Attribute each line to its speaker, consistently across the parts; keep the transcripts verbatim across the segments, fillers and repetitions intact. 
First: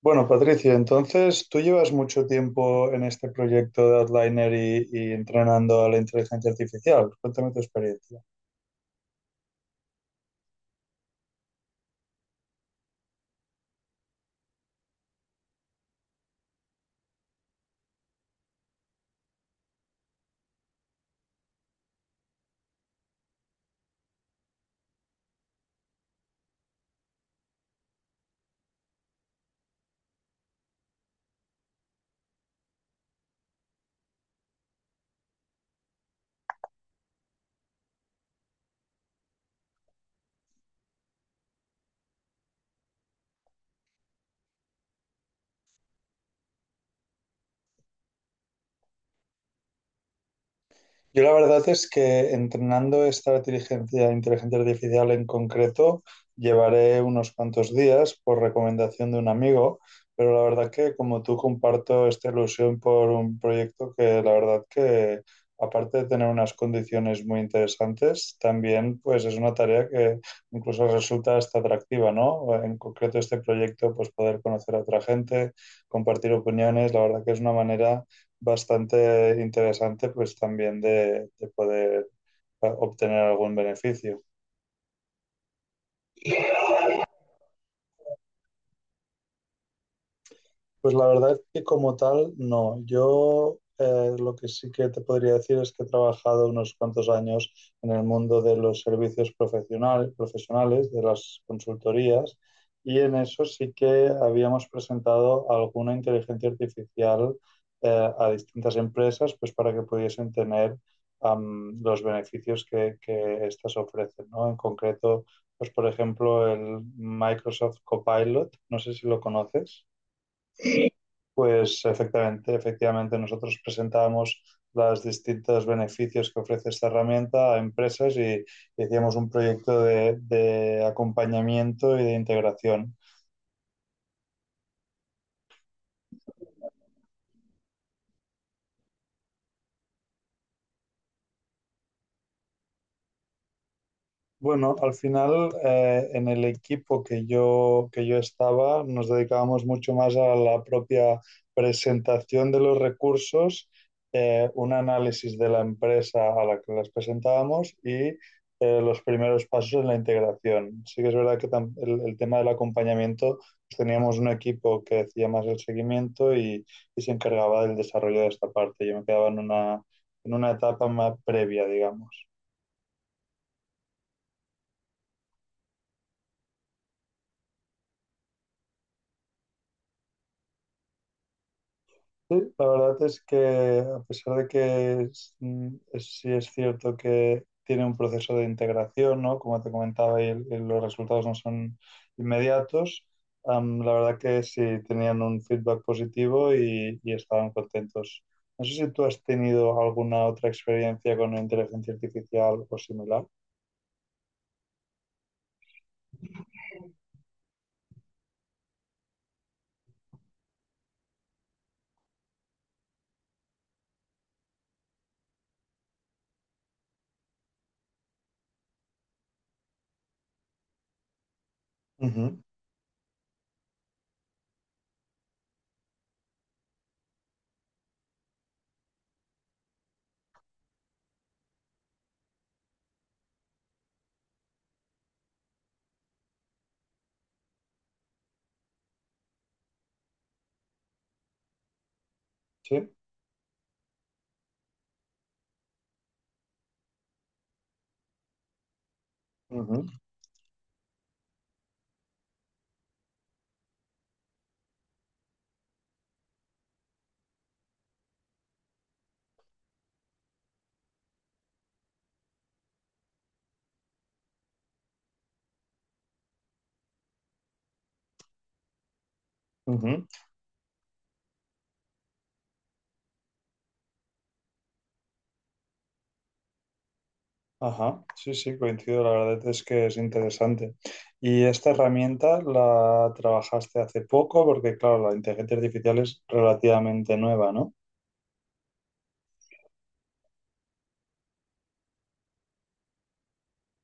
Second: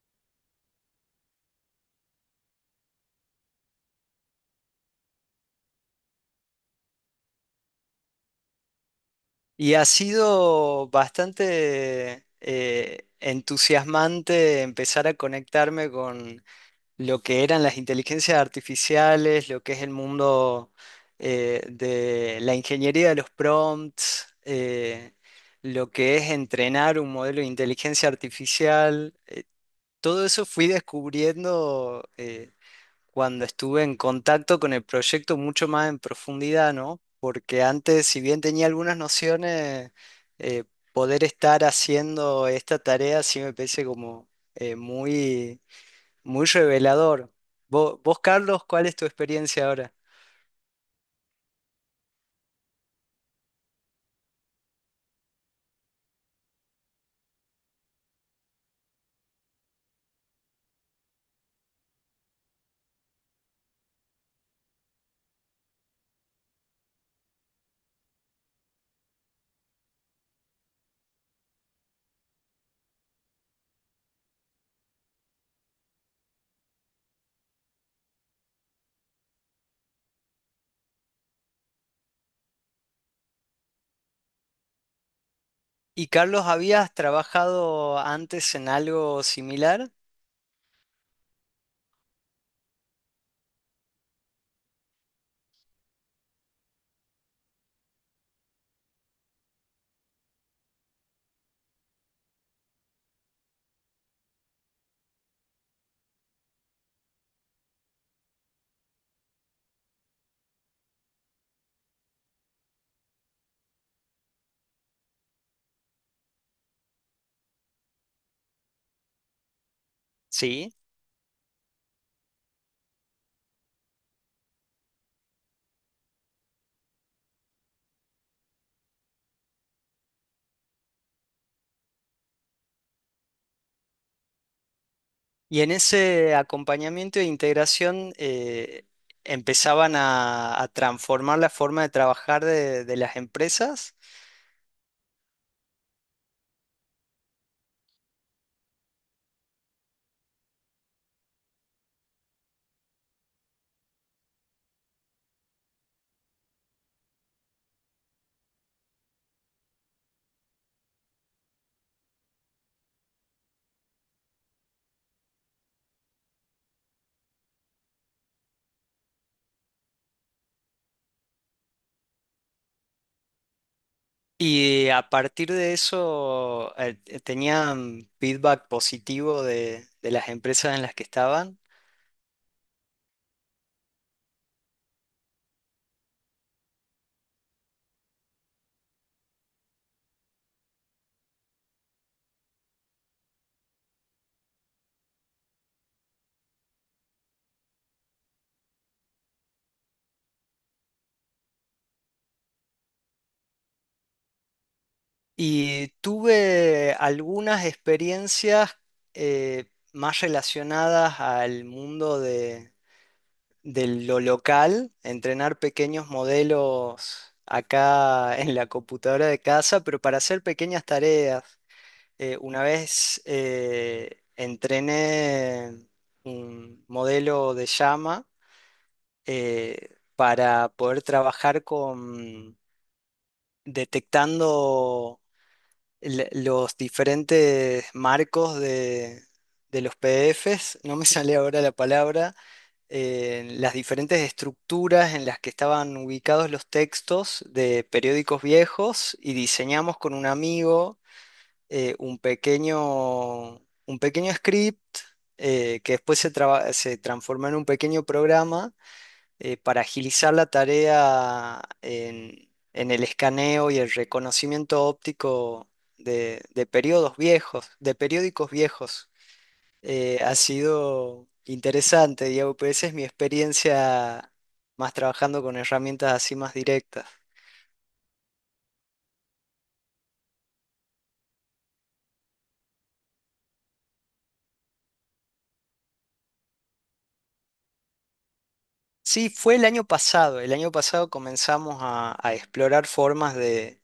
Speaker 1: Bueno, Patricia, entonces tú llevas mucho tiempo en este proyecto de Outliner y, y entrenando a la inteligencia artificial. Cuéntame tu experiencia.
Speaker 2: Y ha sido bastante eh, entusiasmante empezar a conectarme con lo que eran las inteligencias artificiales, lo que es el mundo eh, de la ingeniería de los prompts, eh, lo que es entrenar un modelo de inteligencia artificial. Todo eso fui descubriendo. Eh, cuando estuve en contacto con el proyecto mucho más en profundidad, ¿no? Porque antes, si bien tenía algunas nociones, eh, poder estar haciendo esta tarea sí me parece como eh, muy, muy revelador. Vos, vos, Carlos, ¿cuál es tu experiencia ahora?
Speaker 1: Yo la verdad es que entrenando esta inteligencia, inteligencia artificial en concreto, llevaré unos cuantos días por recomendación de un amigo, pero la verdad que como tú comparto esta ilusión por un proyecto que la verdad que aparte de tener unas condiciones muy interesantes, también pues es una tarea que incluso resulta hasta atractiva, ¿no? En concreto este proyecto, pues poder conocer a otra gente, compartir opiniones, la verdad que es una manera bastante interesante, pues también de, de poder ah, obtener algún beneficio.
Speaker 2: ¿Y Carlos, habías trabajado antes en algo similar?
Speaker 1: Pues la verdad es que como tal, no. Yo eh, lo que sí que te podría decir es que he trabajado unos cuantos años en el mundo de los servicios profesional- profesionales, de las consultorías, y en eso sí que habíamos presentado alguna inteligencia artificial eh, a distintas empresas, pues para que pudiesen tener am, los beneficios que, que estas ofrecen, ¿no? En concreto, pues por ejemplo, el Microsoft Copilot, no sé si lo conoces.
Speaker 2: Sí.
Speaker 1: Pues efectivamente, efectivamente, nosotros presentamos los distintos beneficios que ofrece esta herramienta a empresas y, y hacíamos un proyecto de, de acompañamiento y de integración.
Speaker 2: Y en ese acompañamiento e integración eh, empezaban a, a transformar la forma de trabajar de, de las empresas
Speaker 1: Bueno, al final eh, en el equipo que yo, que yo estaba nos dedicábamos mucho más a la propia presentación de los recursos, eh, un análisis de la empresa a la que las presentábamos y eh, los primeros pasos en la integración. Sí que es verdad que tam- el, el tema del acompañamiento, pues teníamos un equipo que hacía más el seguimiento y, y se encargaba del desarrollo de esta parte. Yo me quedaba en una, en una etapa más previa, digamos.
Speaker 2: y a partir de eso eh, eh, tenían feedback positivo de, de las empresas en las que estaban.
Speaker 1: Sí, la verdad es que a pesar de que es- mm, es- sí es cierto que tiene un proceso de integración, ¿no? Como te comentaba, y, el- y los resultados no son inmediatos, am, la verdad que sí tenían un feedback positivo y, y estaban contentos. No sé si tú has tenido alguna otra experiencia con inteligencia artificial o similar.
Speaker 2: Y tuve algunas experiencias eh, más relacionadas al mundo de lo local, entrenar pequeños modelos acá en la computadora de casa, pero para hacer pequeñas tareas. Eh,
Speaker 1: Ujú,
Speaker 2: una vez eh, entrené un modelo de llama eh, para poder trabajar con detectando le- los diferentes marcos de, de los P D Es. No me sale ahora la palabra
Speaker 1: sí.
Speaker 2: eh, las diferentes estructuras en las que estaban ubicados los textos de periódicos viejos y
Speaker 1: Ujú,
Speaker 2: diseñamos con un amigo eh, un pequeño, un pequeño script eh, que después se, traba- se transformó en un pequeño programa eh, para agilizar la tarea en, en el escaneo y el reconocimiento óptico de, de periodos viejos, de periódicos viejos.
Speaker 1: ujú.
Speaker 2: Eh, ha sido interesante, Diego, pues esa es mi experiencia más trabajando con herramientas así más directas.
Speaker 1: Ajá, sí, sí, coincido, la verdad es que es interesante. ¿Y esta herramienta la trabajaste hace poco? Porque, claro, la inteligencia artificial es relativamente nueva, ¿no?
Speaker 2: Sí, fue el año pasado. El año pasado comenzamos a, a explorar formas de,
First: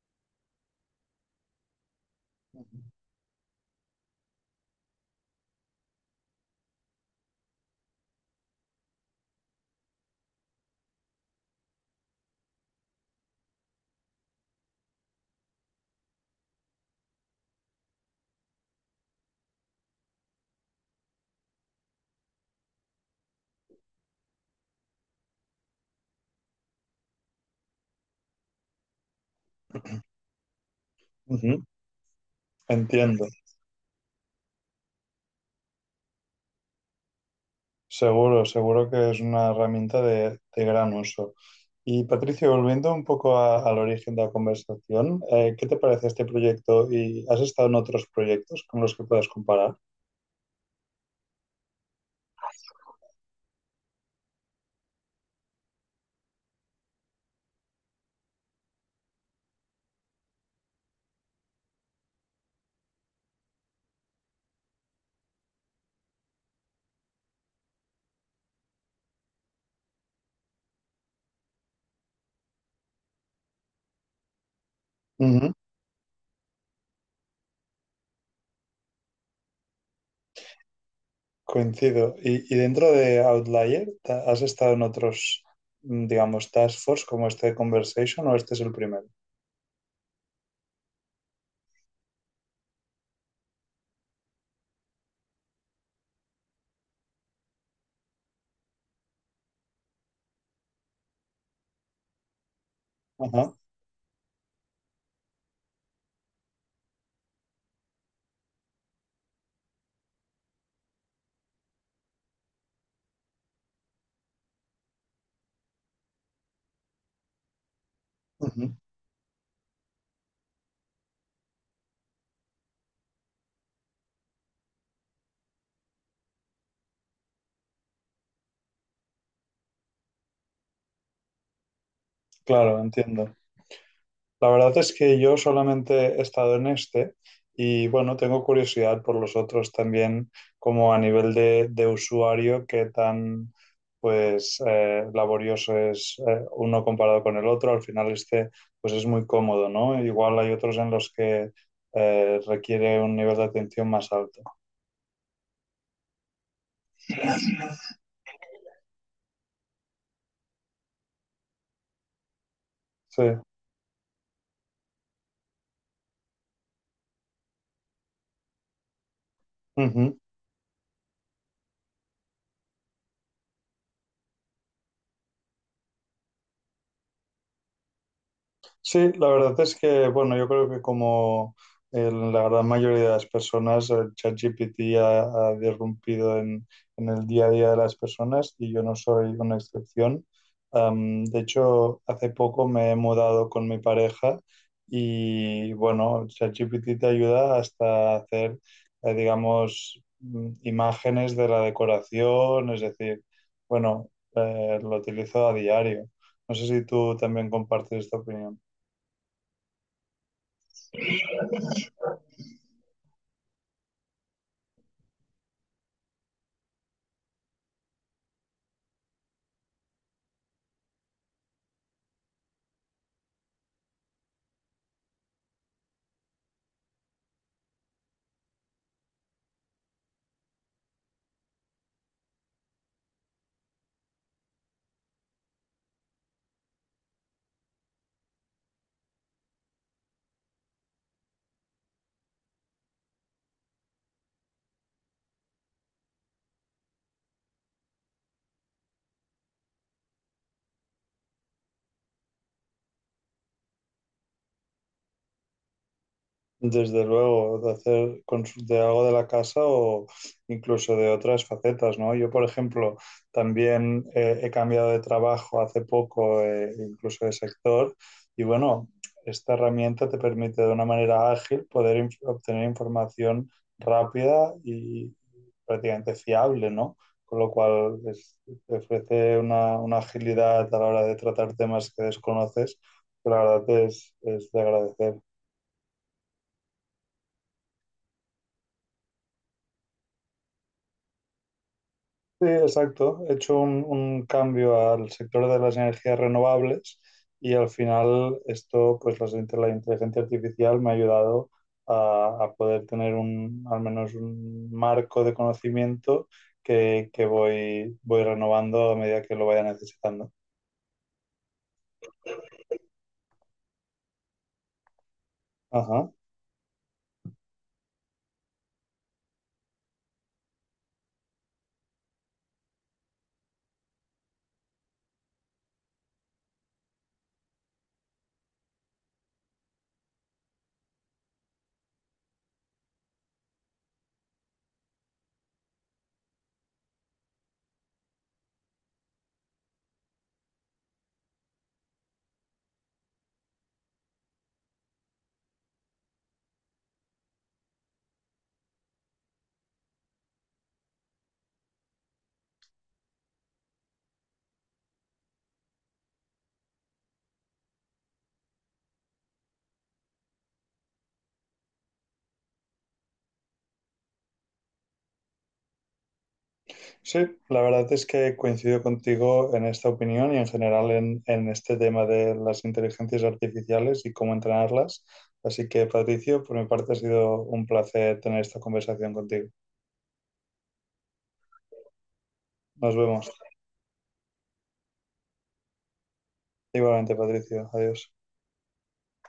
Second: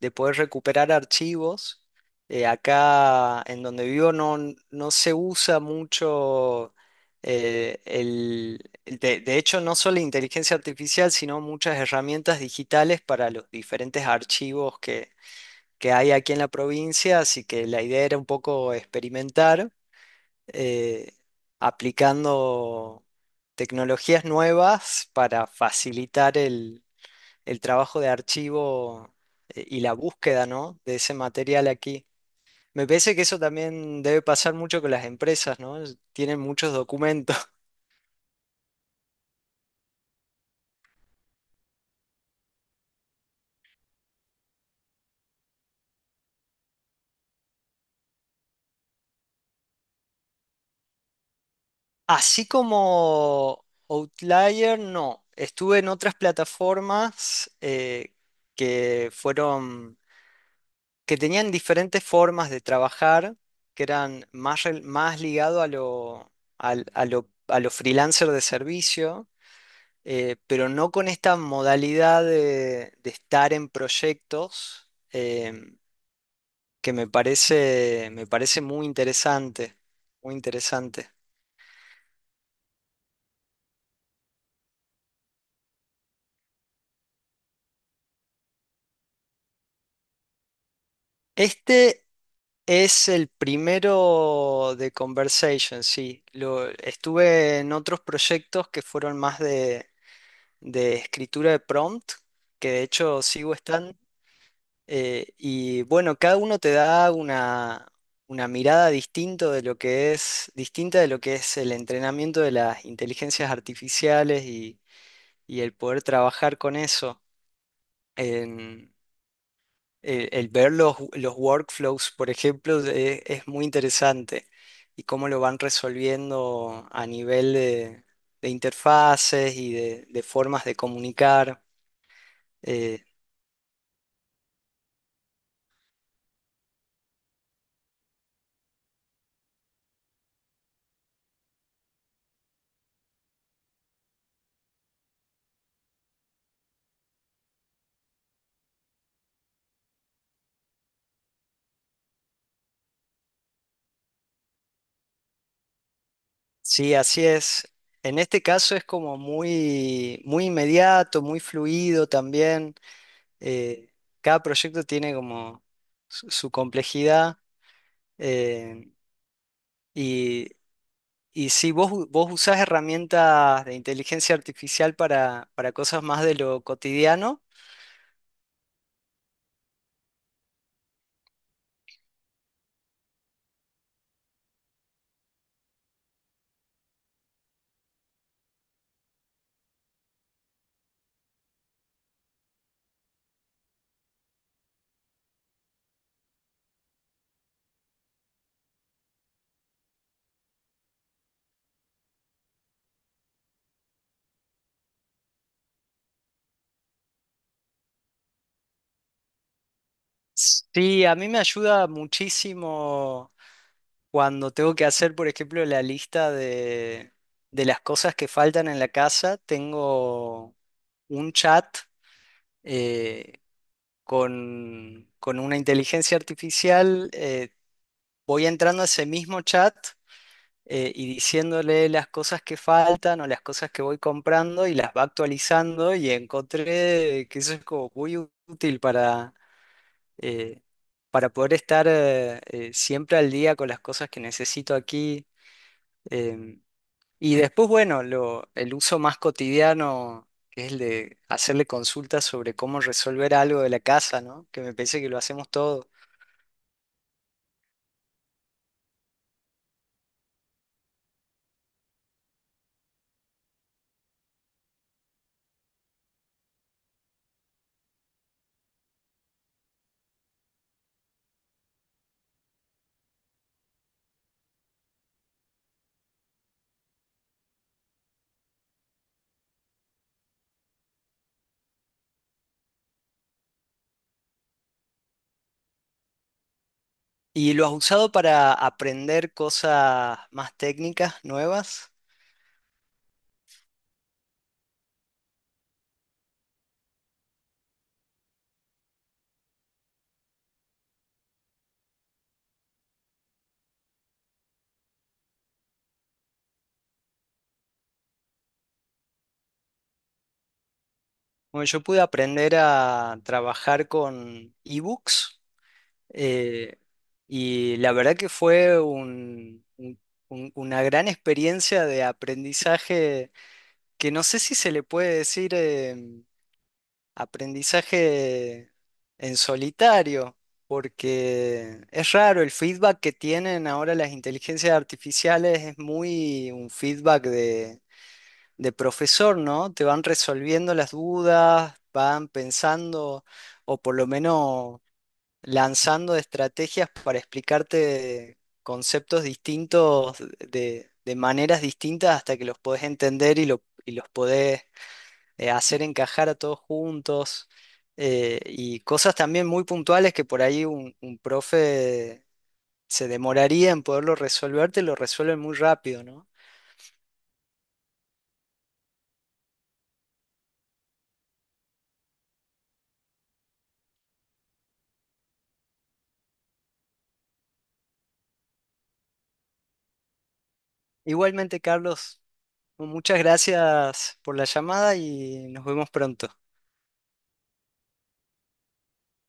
Speaker 2: de poder recuperar archivos. Eh,
Speaker 1: Ujú.
Speaker 2: acá en donde vivo no, no se usa mucho eh, el... el- De, de hecho, no solo inteligencia artificial, sino muchas herramientas digitales para los diferentes archivos que hay aquí en la provincia, así que la idea era un poco experimentar eh, aplicando tecnologías nuevas para facilitar el, el trabajo de archivo eh, y la búsqueda, ¿no? De ese material aquí. Me parece que
Speaker 1: Entiendo,
Speaker 2: eso también debe pasar mucho con las empresas, ¿no? Es- Tienen muchos documentos.
Speaker 1: seguro, seguro que es una herramienta de, de gran uso. Y Patricio, volviendo un poco a- al origen de la conversación, eh, ¿qué te parece este proyecto? ¿Y has estado en otros proyectos con los que puedas comparar?
Speaker 2: Así como Outlier, no. Estuve en otras plataformas eh, que fueron que tenían diferentes formas de trabajar, que eran más, rel- más ligado a lo, al- a lo, a lo freelancer de servicio, eh, pero no con esta modalidad de, de estar en proyectos, em, que me parece, me parece muy interesante, muy interesante.
Speaker 1: Coincido. Y, y dentro de Outlier, ¿ta- ¿has estado en otros, mm, digamos, task force como este de Conversation o este es el primero?
Speaker 2: Este es el primero de Conversation, sí. Lo, estuve en otros proyectos que fueron más de de escritura de prompt, que de hecho sigo
Speaker 1: Ajá.
Speaker 2: estando. eh, y bueno, cada uno te da una, una mirada distinto de lo que es, distinta de lo que es el entrenamiento de las inteligencias artificiales y, y el poder trabajar con eso.
Speaker 1: Ujú.
Speaker 2: En- el, el ver los, los workflows, por ejemplo, es, es muy interesante y cómo lo van resolviendo a nivel de, de interfaces y de, de formas de comunicar.
Speaker 1: Claro,
Speaker 2: eh,
Speaker 1: entiendo. La verdad es que yo solamente he estado en este y bueno, tengo curiosidad por los otros también, como a nivel de, de usuario, qué tan pues eh, laborioso es eh, uno comparado con el otro. Al final este pues es muy cómodo, ¿no? Igual hay otros en los que eh, requiere un nivel de atención más alto.
Speaker 2: Sí, así es. En este caso es como muy, muy inmediato, muy fluido también.
Speaker 1: Sí.
Speaker 2: Eh, cada proyecto tiene como su, su complejidad. eh,
Speaker 1: Ujú.
Speaker 2: y, y sí, vos, u- vos usás herramientas de inteligencia artificial para, para cosas más de lo cotidiano.
Speaker 1: Sí, la verdad es que, bueno, yo creo que como en la gran mayoría de las personas, el ChatGPT ha, ha irrumpido en, en el día a día de las personas y yo no soy una excepción. Am, de hecho, hace poco me he mudado con mi pareja y, bueno, ChatGPT te ayuda hasta hacer, eh, digamos, mm, imágenes de la decoración, es decir, bueno, eh, lo utilizo a diario. No sé si tú también compartes esta opinión.
Speaker 2: Sí, a mí me ayuda muchísimo cuando tengo que hacer, por ejemplo, la lista de, de las cosas que faltan en la casa. Tengo un chat eh, con, con una inteligencia artificial, eh, voy entrando a ese mismo chat eh, y diciéndole las cosas que faltan o las cosas que voy comprando y las va actualizando y encontré que eso es como muy útil para, eh, para poder estar eh, eh, siempre al día con las cosas que necesito aquí. em, y después, bueno, lo, el uso más cotidiano, que es el de hacerle consultas sobre cómo resolver algo de la casa, ¿no? Que me parece que lo hacemos todo.
Speaker 1: Desde luego, de hacer consu- de algo de la casa o incluso de otras facetas, ¿no? Yo, por ejemplo, también eh, he cambiado de trabajo hace poco, eh, incluso de sector, y bueno, esta herramienta te permite de una manera ágil poder inf- obtener información rápida y prácticamente fiable, ¿no? Con lo cual es- te ofrece una, una agilidad a la hora de tratar temas que desconoces, que la verdad es es de agradecer.
Speaker 2: ¿Y lo has usado para aprender cosas más técnicas, nuevas?
Speaker 1: Sí, exacto. He hecho un, un cambio al sector de las energías renovables y al final esto, pues las inte- la inteligencia artificial me ha ayudado a, a poder tener un, al menos un marco de conocimiento que, que voy, voy renovando a medida que lo vaya necesitando.
Speaker 2: Bueno, yo pude aprender a trabajar con ebooks
Speaker 1: Ajá.
Speaker 2: eh, y la verdad que fue un- un- un- una gran experiencia de aprendizaje que no sé si se le puede decir... em, Aprendizaje en solitario, porque es raro, el feedback que tienen ahora las inteligencias artificiales es muy un feedback de, de profesor, ¿no? Te van resolviendo las dudas, van pensando o por lo menos lanzando estrategias para explicarte conceptos distintos de, de maneras distintas hasta que los podés entender y, lo- y los podés eh, hacer encajar a todos juntos eh, y cosas también muy puntuales que por ahí un, un profe se demoraría en poderlo resolver, te lo resuelven muy rápido, ¿no?
Speaker 1: Sí, la verdad es que coincido contigo en esta opinión y en general en, en este tema de las inteligencias artificiales y cómo entrenarlas. Así que, Patricio, por mi parte ha sido un placer tener esta conversación contigo.
Speaker 2: Igualmente, Carlos,
Speaker 1: Nos
Speaker 2: muchas
Speaker 1: vemos.
Speaker 2: gracias por la llamada y nos vemos pronto.
Speaker 1: Igualmente, Patricio. Adiós.